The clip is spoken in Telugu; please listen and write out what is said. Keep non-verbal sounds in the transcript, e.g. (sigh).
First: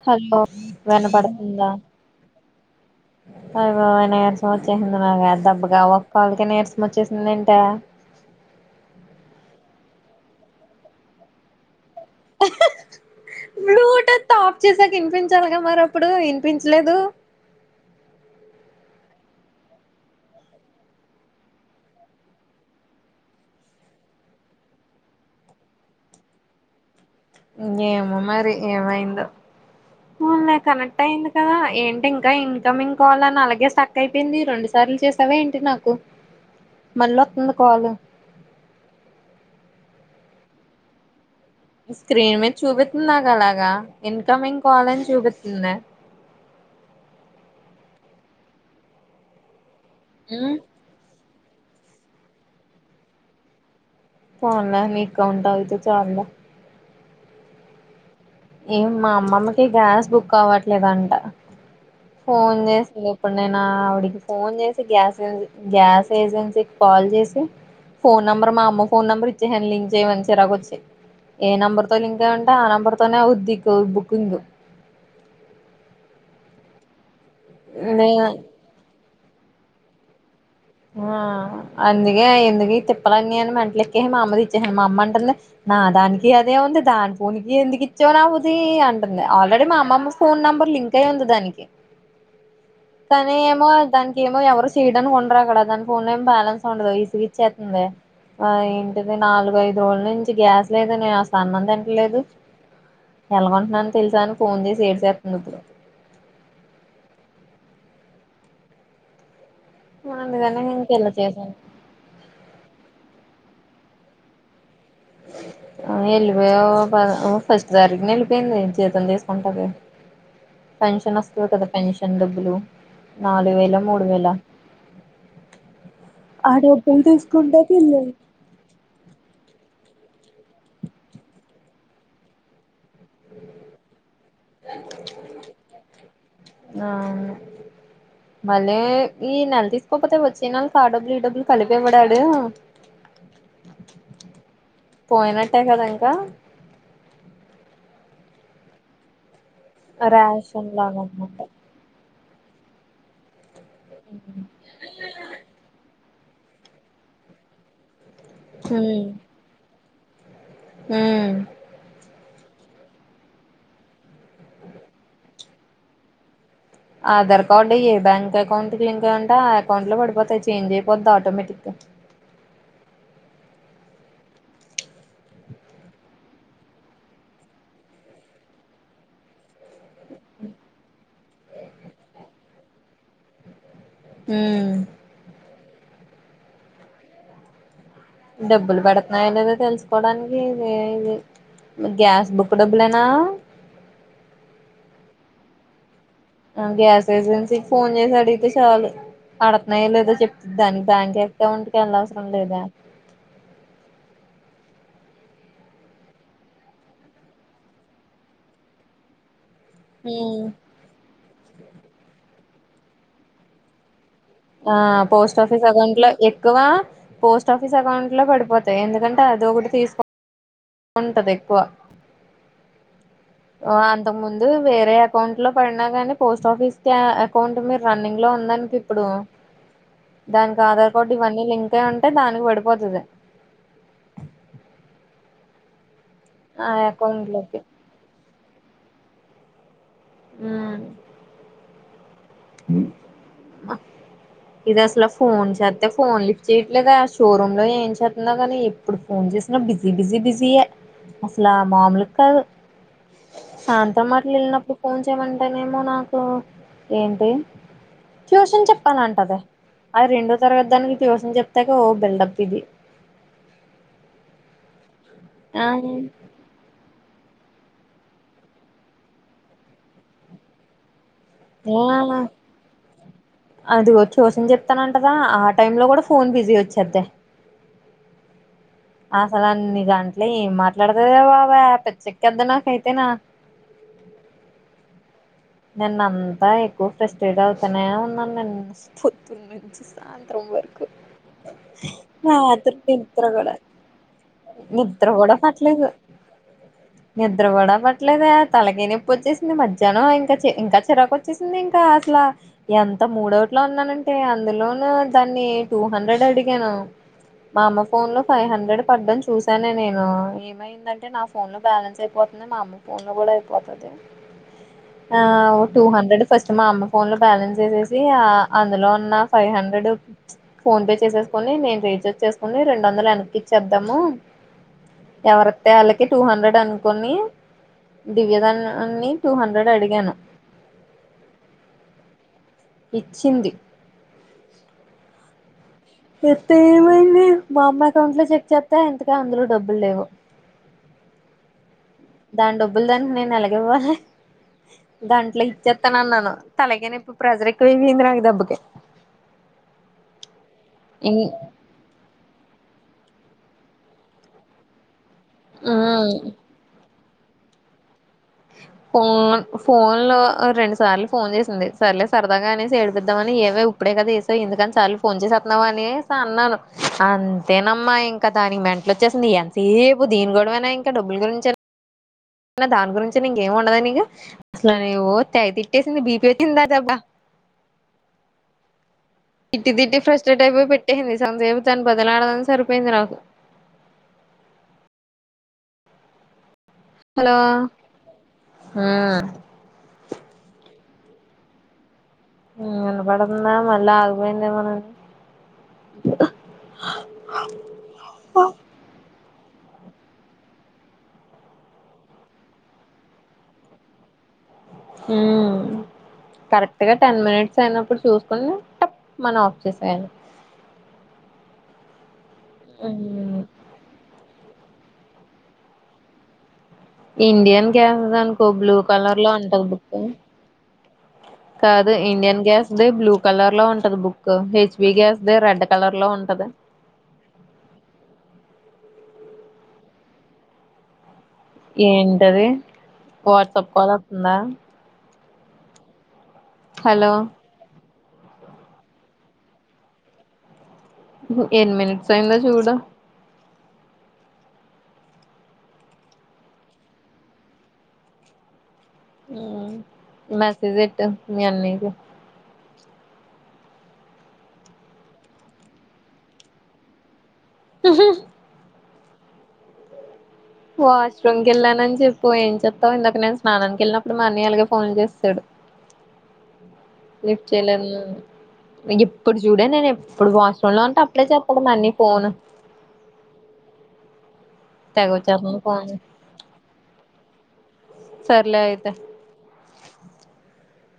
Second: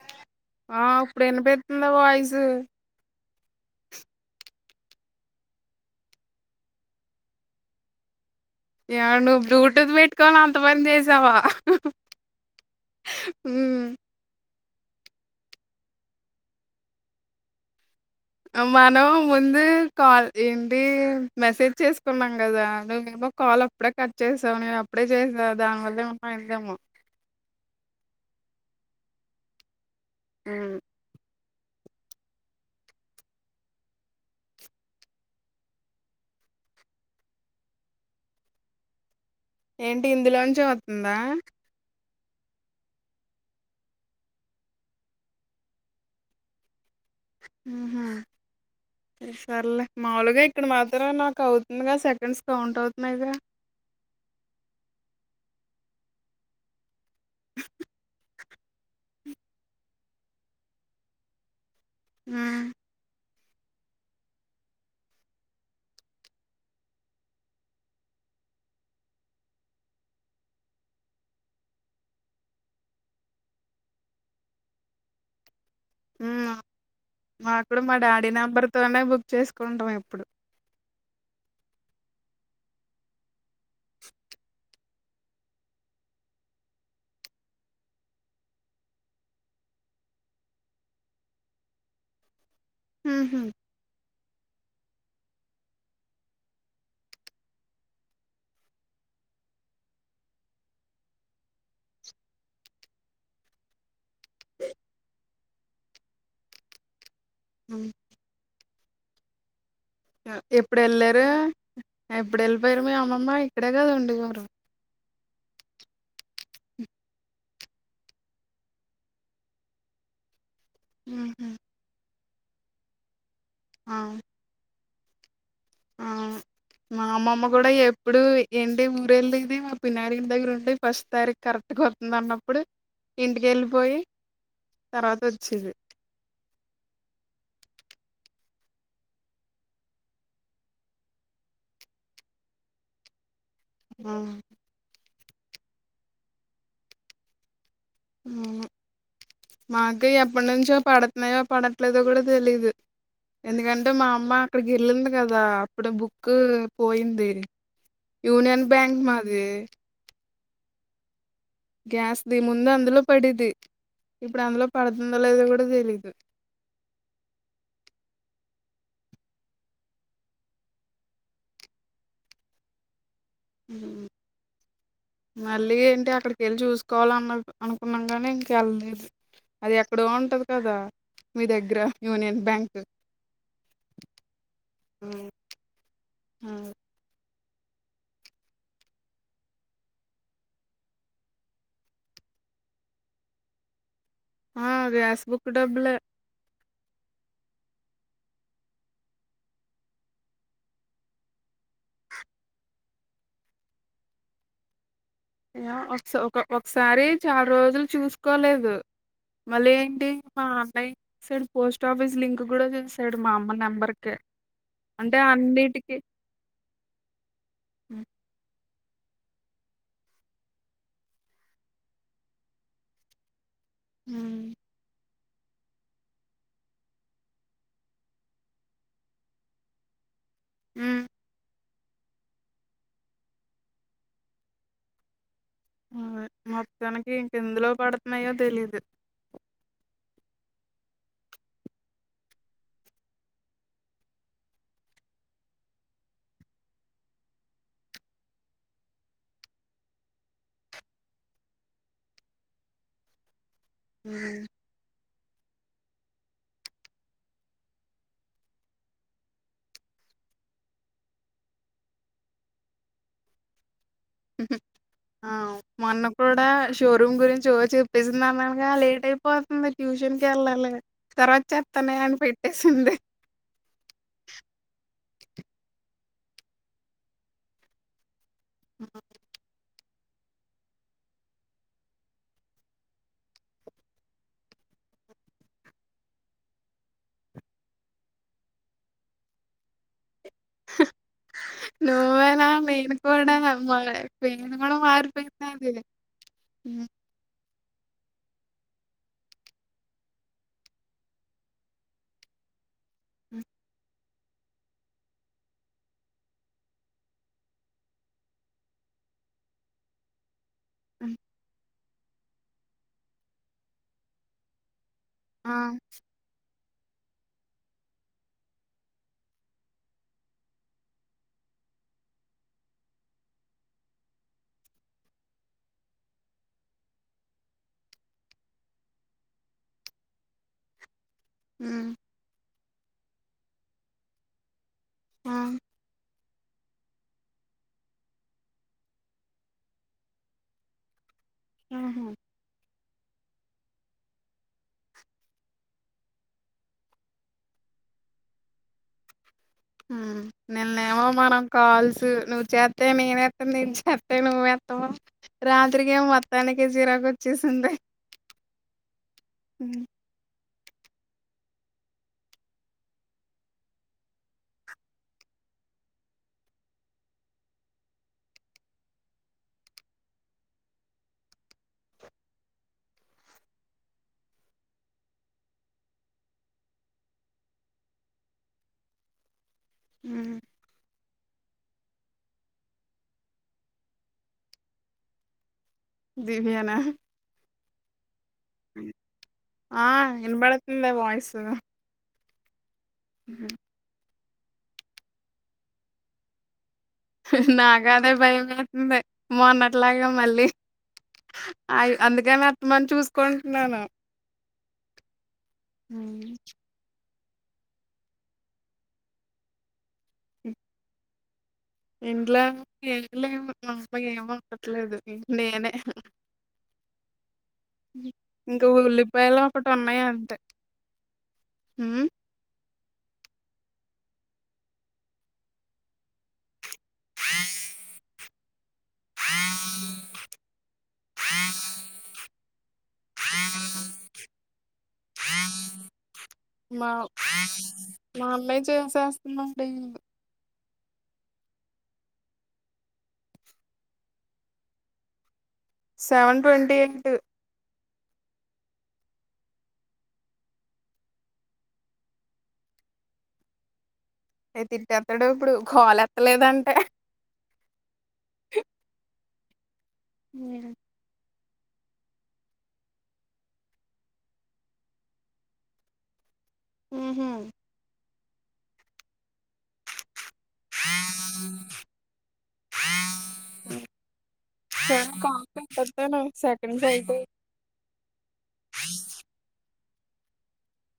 హలో ఆ ఇప్పుడు వినాపడతుందా వినపెతుందా వాయిసు అదిగో నీరసం వచ్చేసింది నాగా దెబ్బగా ఒ కాళ్ళకి నీరసం వచ్చేసింది ఏంటె ఇ నువ్వు బ్లూటూత్ పెట్టుకని అంత పని చేసావా మ్మ్ వచ్చేసాక వినిపించాలిగా మరి అప్పుడు వినిపించలేదు మనం ముందు కాల్ ఏంటి మెసేజ్ చేసుకున్నాం కదా నువ కాలు అప్పుడే కట్ చేసావు నేను అప్పుడే చేసావు దానివల్లే ఏమన్నా పోయింది ఏమో ఏమో మరి ఏమైందో అన్లే హ్మ్. కనెక్ట్ అయింది కద ఏంటి ఇంకా ఇన్కమింగ్ కాల్ అని అలాగే సక్ అయిపోయింది రెండు సార్లు చేసావా ఏంటి నాకు మళ్ళ వస్తుంది కాల్ ఏంటి ఇందులోనుంచే వేస్తుందా స్క్రీన్ మీద చూపిస్తుందిక అలాగా ఇన్కమింగ్ కాల్ లని చూపిస్తుంది ఆహ సర్లే మాములుగా ఇక్కడ మాత్రమే నాకు అవుతుంది క సెకండ్స్ కౌంట్ అవుతున్నాయిద చాలలా మీ అకా కౌంట్ అవితే చాలలా ఏం మా అమ్మమ్మకి గ్యాస్ బుక్ అవట్లేదంట ఫోన్ హ్మ్. చేసింది ఇప్పుడు నేను ఆవిడికి ఫోన్ చేసి గ్యాస్ గ్యాస్ ఏజెన్సీకి కాల్ చేసి ఫోన్ ఆమ్మామ్మ ఫోన్ నంబర్ ఇలింక్ చేయమని ఇచెస ఏ నెంబర్ తో లింక్ అయ్య ఉంటే ఆ నెంబర్ తనే ఉది బుక్ ఇంగ్ మాకుడు మా నే డాడీ నెంబర్ తోనే బుక్ చేసుకుంటాం ఎప్పుడు ఆ అందుకే ఎందుకు తోపాలు అని మెంటల్ ఎక్కేసి మా అమ్మది ఇచ్చేసాను మా అమ్మ అంటుంది నా దానికి అదే ఉంది దాని ఫోన్ క ఎందుకు ఇచ్చేవా నా ఉది అంటుంది ఆల్రెడీ మా అమ్మమ్మ ఫోన్ నెంబర్ లింక్ అయ్య ఉంది దానికి కానీ హుహు. ఏమో దానికి ఏమో ఎవరు చేయడానికి ఉండరు అా ఫోన్ం బాలన్స్ ఉండదవు ఇసి విచ్చతుంద ఆ ఏంటిది నాలుగఐదు రోజుల నుంచి గ్యాస్ లేదు నేను ఎలాగా అన్నం తంటలేదు ఎలాగంటున్నాను తెలిసాను ఫోన్ చేసి ఏడ్ చేస్తుంది ఇప్పుడు అ అందుకని ఎప్పుడు ఇంక ఇలా వెళ్ళారు చేశాను ఎప్పుడు వెళ్ళిపోయారు మీ అమ్మమ్మ ఇక్కడే కద ఉండి చరు వెళ్ళిపోయా ఫస్ట్ తారీఖుని వెళ్ళిపోయింది జీతం తీసుకుంటది పెన్షన్ హుహు. వస్తుంది కదా పెన్షన్ డబ్బులు నాలుగు వేల ఆ! మూడు వేల ఆ డబ్బులు మా అమ్మమ్మ కూడా తీసుకుంటాకి వెళ్ళింది ఎప్పుడు ఏంటి ఊర వెళ్ళది మా పిన్నారికి దగ్గర ఉంటే ఫస్ట్ తారీఖ కరెక్ట్గా వతుంది అన్నప్పుడు ఇంటికి వెళ్ళిపోయి ఆ మళ్ళీ ఈ నెల తీసుకోపోతే వచ్చే నలకి ఆ డబ్బులు ఈ డబ్బులు కలిపవడాడు ఆ పోయినట్టే కదా ఇంకా మాకు ఎప్పటి రేషన్ నుంచో లాగా పడుతున్నాయో అనమాట పడట్లేదో కూడా తెలీదు ఎందుకంటే మా అమ్మ అక్కడి గెళ్లింది కదా అప్పుడే బుక్ పోయింది యూనియన్ బ్యాంక్ మాది హ గ్యాస్ముందు అందులో పడిేది ఇప్పుడు అందులో పడుతుందో లేద కూడా తెలీదు ఆధార్ కార్డు ఏ బ్యాంక్ అకౌంట్కి లింక్ అయ్య అంటే ఆ అకౌంట్ లో పడిపోతాయి చేంజ్ అయిపోతుద్ది ఆటోమేటిక్ గా అ మళ్ళీ ఏంటి అక్కడికి వెళ్ళి చూసుకోవాలన్న అనుకున్నాం నీ ఇంకెళ్ళలేదు అది ఎక్కడో ఉంటది కదా మీ దగ్గర యూనియన్ బ్యాంక్ ఆ హ డబ్బులు పడుతున్నాయా లేదా తెలుసుకోవడానికి ఇది ఇది గ్యాస్ బుక్ డబ్బులనా ఆ గ్యాస్ బుక్ డబ్బులు గ్యాస్ ఏజెసకి ఫోన్ చేసడితే చాల పాడుతున్నాయ లేదో చెప్తు దాని బ్యాంక్ అకౌంట్ క వెళ్ళ అవసరం లేదా ఒక ఒకసారి చాలా రోజులు చూసుకోలేదు మళ్ళీ ఏంటి హ్మ్ మా online side post office link కూడా చేస్తాడు మా అమ్మ నెంబర్క ఆ పోస్ట్ ఆఫీస్ అకౌంట్ లో ఎక్కువ పోస్ట్ ఆఫీస్ అకౌంట్ లో పడిపోథాయ్ ఎందుకంటే అదోక్కటి తీసుకోవ ఉంటది ఎక్కువ ఆ అంతకు ముందు ఉమ్ వేరే అకౌంట్ లో పడినా గాని పోస్ట్ ఆఫీస్ కే అకౌంట్ మీరు రన్నింగ్ లో ఉందనికి ఇప్పుడు దానికి ఆధార్ ఉమ్ కార్డు ఇవన్నీ లింక్ అయ్ ఉంటాయి దానికి పడిపోతుంది మొత్తానికి అకౌంట్ లోకి ఇంకెందులో పడుతున్నాయో తెలీదు హ్మ్ మ్ ఇది అసలు ఫోన్ చేస్తతే ఫోన్ లిఫ్ట్ చేయట్లేదు ఆ షోరూమ్ లో ఏం చేస్తుంద కానీ ఇప్పుడు ఫోన్ జెస్నా బిజీ బిజీ బిజీయే అసలా మామలు కాదు సంతా మార్ట్ లు వెళ్ళినప్పుడు ఫోన్ చేయమంటేనేమో నాకు ఏంటి ట్యూషన్ చెప్పాలంటది ఆ రెండో తరగతి దానికి ట్యూషన్ చెప్తాకి ఓ బిల్డప్ ఇది ఆ మొన్న కూడా షోరూమ్ గురించి ఓ చెప్పేసింది అన్ననగా లేట్ అయిపోతుంది ట్యూషన్కి వెళ్ళాలి ఆ అదిగో ట్యూషన్ చెప్తానం కదా ఆ టైమ్ లో కూడా ఫోన్ బిజీ వచ్చది అసలు అన్నీ దాంట్లో ఏం మాట్లాడుతదే బాబ పిచ్చ ఎక్కేతద్ది నాకైతేను నిన్న అంతా ఎక్కువ ఫ్రస్టేట్ అవుతనే ఉన్నాను నేను పొద్దుటి నుండి సాయంత్రం ఫ్రం వర్క్ నువ్వేనా నేను కూడా మా పపేరు కూడా నిద్ర కూడా మారిపోయింది నా ది అ నిద్దర కూడా పట్లేదే తలకాయనొప్పి వచ్చేసింది మధ్యాహ్నం ఇంక ఇంకా చిరాకు వచ్చేసింది ఇంకా అసలా ఎంత మూడౌట్లో ఉన్నానంటే అందులోనూ దాన్ని ని టూ హండ్రెడ్ అడిగాను మా అమ్మ ఫోన్ లో ఫైవ్ హండ్రెడ్ పడ్డం చూశానే నేను ఏమైందంటే హ్మ్. నా ఫోన్ లో బ్యాలెన్స్ అయిపోతుంది మా అమ్మ ఫోన్ లో కూడా అయిపోతది ఆ! ఆఓ టూ హండ్రెడ్ ఫస్ట్ మా అమ్మ ఫోన్ లో బ్యాలెన్స్ వేసేసి అందులో ఉన్న ఫైవ్ హండ్రెడ్ ఫోన్ పే చేసేసుకొని నేను రీచార్జ్ చేసుకుని రెండు వందలు వెనకిచ్చేద్దాము ఎవరిత్తే వాళ్ళకి టూ హండ్రెడ్ అనుకని దివ్యధనాన్ని టూ హండ్రెడ్ అడిగాను హ్మ్ ఇచ్చింది ఆ! ఇస్తే ఏమైంది మా అమ్మ అకౌంట్ లో చెక్ చేత్తే ఇంతకీ అందులో డబ్బులు లేవు ఆ దాని డబ్బులు దానికి నేను ఎలాగివ్వాలి గంటలో ఇచ్చేత్తనన్నాను తలకాయ నొప్పి ప్రెజర్ ఎక్కువ అయిపోయింది నాకు దెబ్బకి నిన్న ఏమో మనం కాల్సు నువ్వు చేత్ తే నేను ఎత్తాను నేన్ చెత్త నువ్వెత్తావు రాత్రికి ఏం ఇం మొత్తానికి చిరాకు వచ్చేసింది ఫోన్ ఫోన్లో ఓ రెండు సార్లు ఫోన్ చేసింది సర్లే సరదాగా అనేసి ఏడ్పిద్దామని, ఏవే విప్పుడే కద చేశావ్ ఎందుకు అన్ని సార్లు ఫోన్ చేసావ్ చేత్నావ్ అనేసి అన్నాను అంతేనమ్మా ఇంకా దానికి మెంటల్ వచ్చేసింది, ఎంతసేపు దీని గొడవైనా ఇంకా డబ్బుల గురించి దాని గురించేనా ఇంక ఏం ఉండదా నీకు అస్సలు అని ఓ తెగ తిట్టేసింది బీపీ వచ్చిందిదటబ్బా తిట్టి తిట్టి హ్మ్. ఫ్రస్టేట్ ఐపోయి పెట్టేసింది (unintelligible) తనని బతిమలాడానికే సరిపోయింది నాకు బిరియాన హలో ఆ వినపడు ఉందే వాయిస్ ఉ వినపడుతుందా మల్ల ఆగిపోయిందేమో అని హుహు నాకు అదే భయం వేసింది మొన్నట్లాగా మళ్లీ అయ్యి అందుకని అర్థమని చూసుకుంటున్నాను యూ హ్మ్. కరెక్ట్ గా టెన్ మినిట్స్ అయినప్పుడు చూసుకుని టప్మని ఆఫ్ చేశాను ఇంట్లో ఏమి లేవు మా అమ్మ ఏం వండట్లేదు నేనే హాహా ఇండియన్ గ్యాస్ అనుకో ఇంక బ్లూ కలర్ లో ఉల్లిపాయలు ఉంటది బుక్ ఒకటున్నాయి కు అంతే. కాదు హ్మ్. ఇండియన్ గ్యాస్ ది బ్లూ కలర్ లో ఉంటది బుక్కు హెచ్పీ గ్యాస్ ది రెడ్ కలర్ లో ఉంటది హ ఆ ఏంటది వాట్సాప్ కాల్ వస్తుందా మావ్ హలో మా అమ్మే చేసేస్తువుంది అండి ఉహు ఎన్ని మినిట్స్ అయ్యిందో చూడు సెవెన్ ట్వంటీ ఎయిట్ ఊ మెసేజ్ ఎట్టు మీ అన్నయ్యకి. ఏ తిట్టేతాడు ఇప్పుడు కాల్ ఎత్తలేదంటే ఉహు మే (unintelligible) వెళ్లానని చెప్పు ఏం చెప్తావు ఇందాక నేను స్నానానికి వెళ్ళినప్పుడు మా అన్నయ్య అలాగే ఫోన్ చేశాడు హుహు. లిఫ్ట్ చేయలేన్ గిప్ ఇప్పుడు చూడండి నేను ఇప్పుడు వాష్రూమ్ లో ఉంటే అప్పుడే చేస్తాడు మా అన్నయ్య ఫోన్ తెగ సెవెన్ వచ్చేస్తుంది ఫోన్ (unintelligible) సెకండ్ సైటు సర్లే అయితే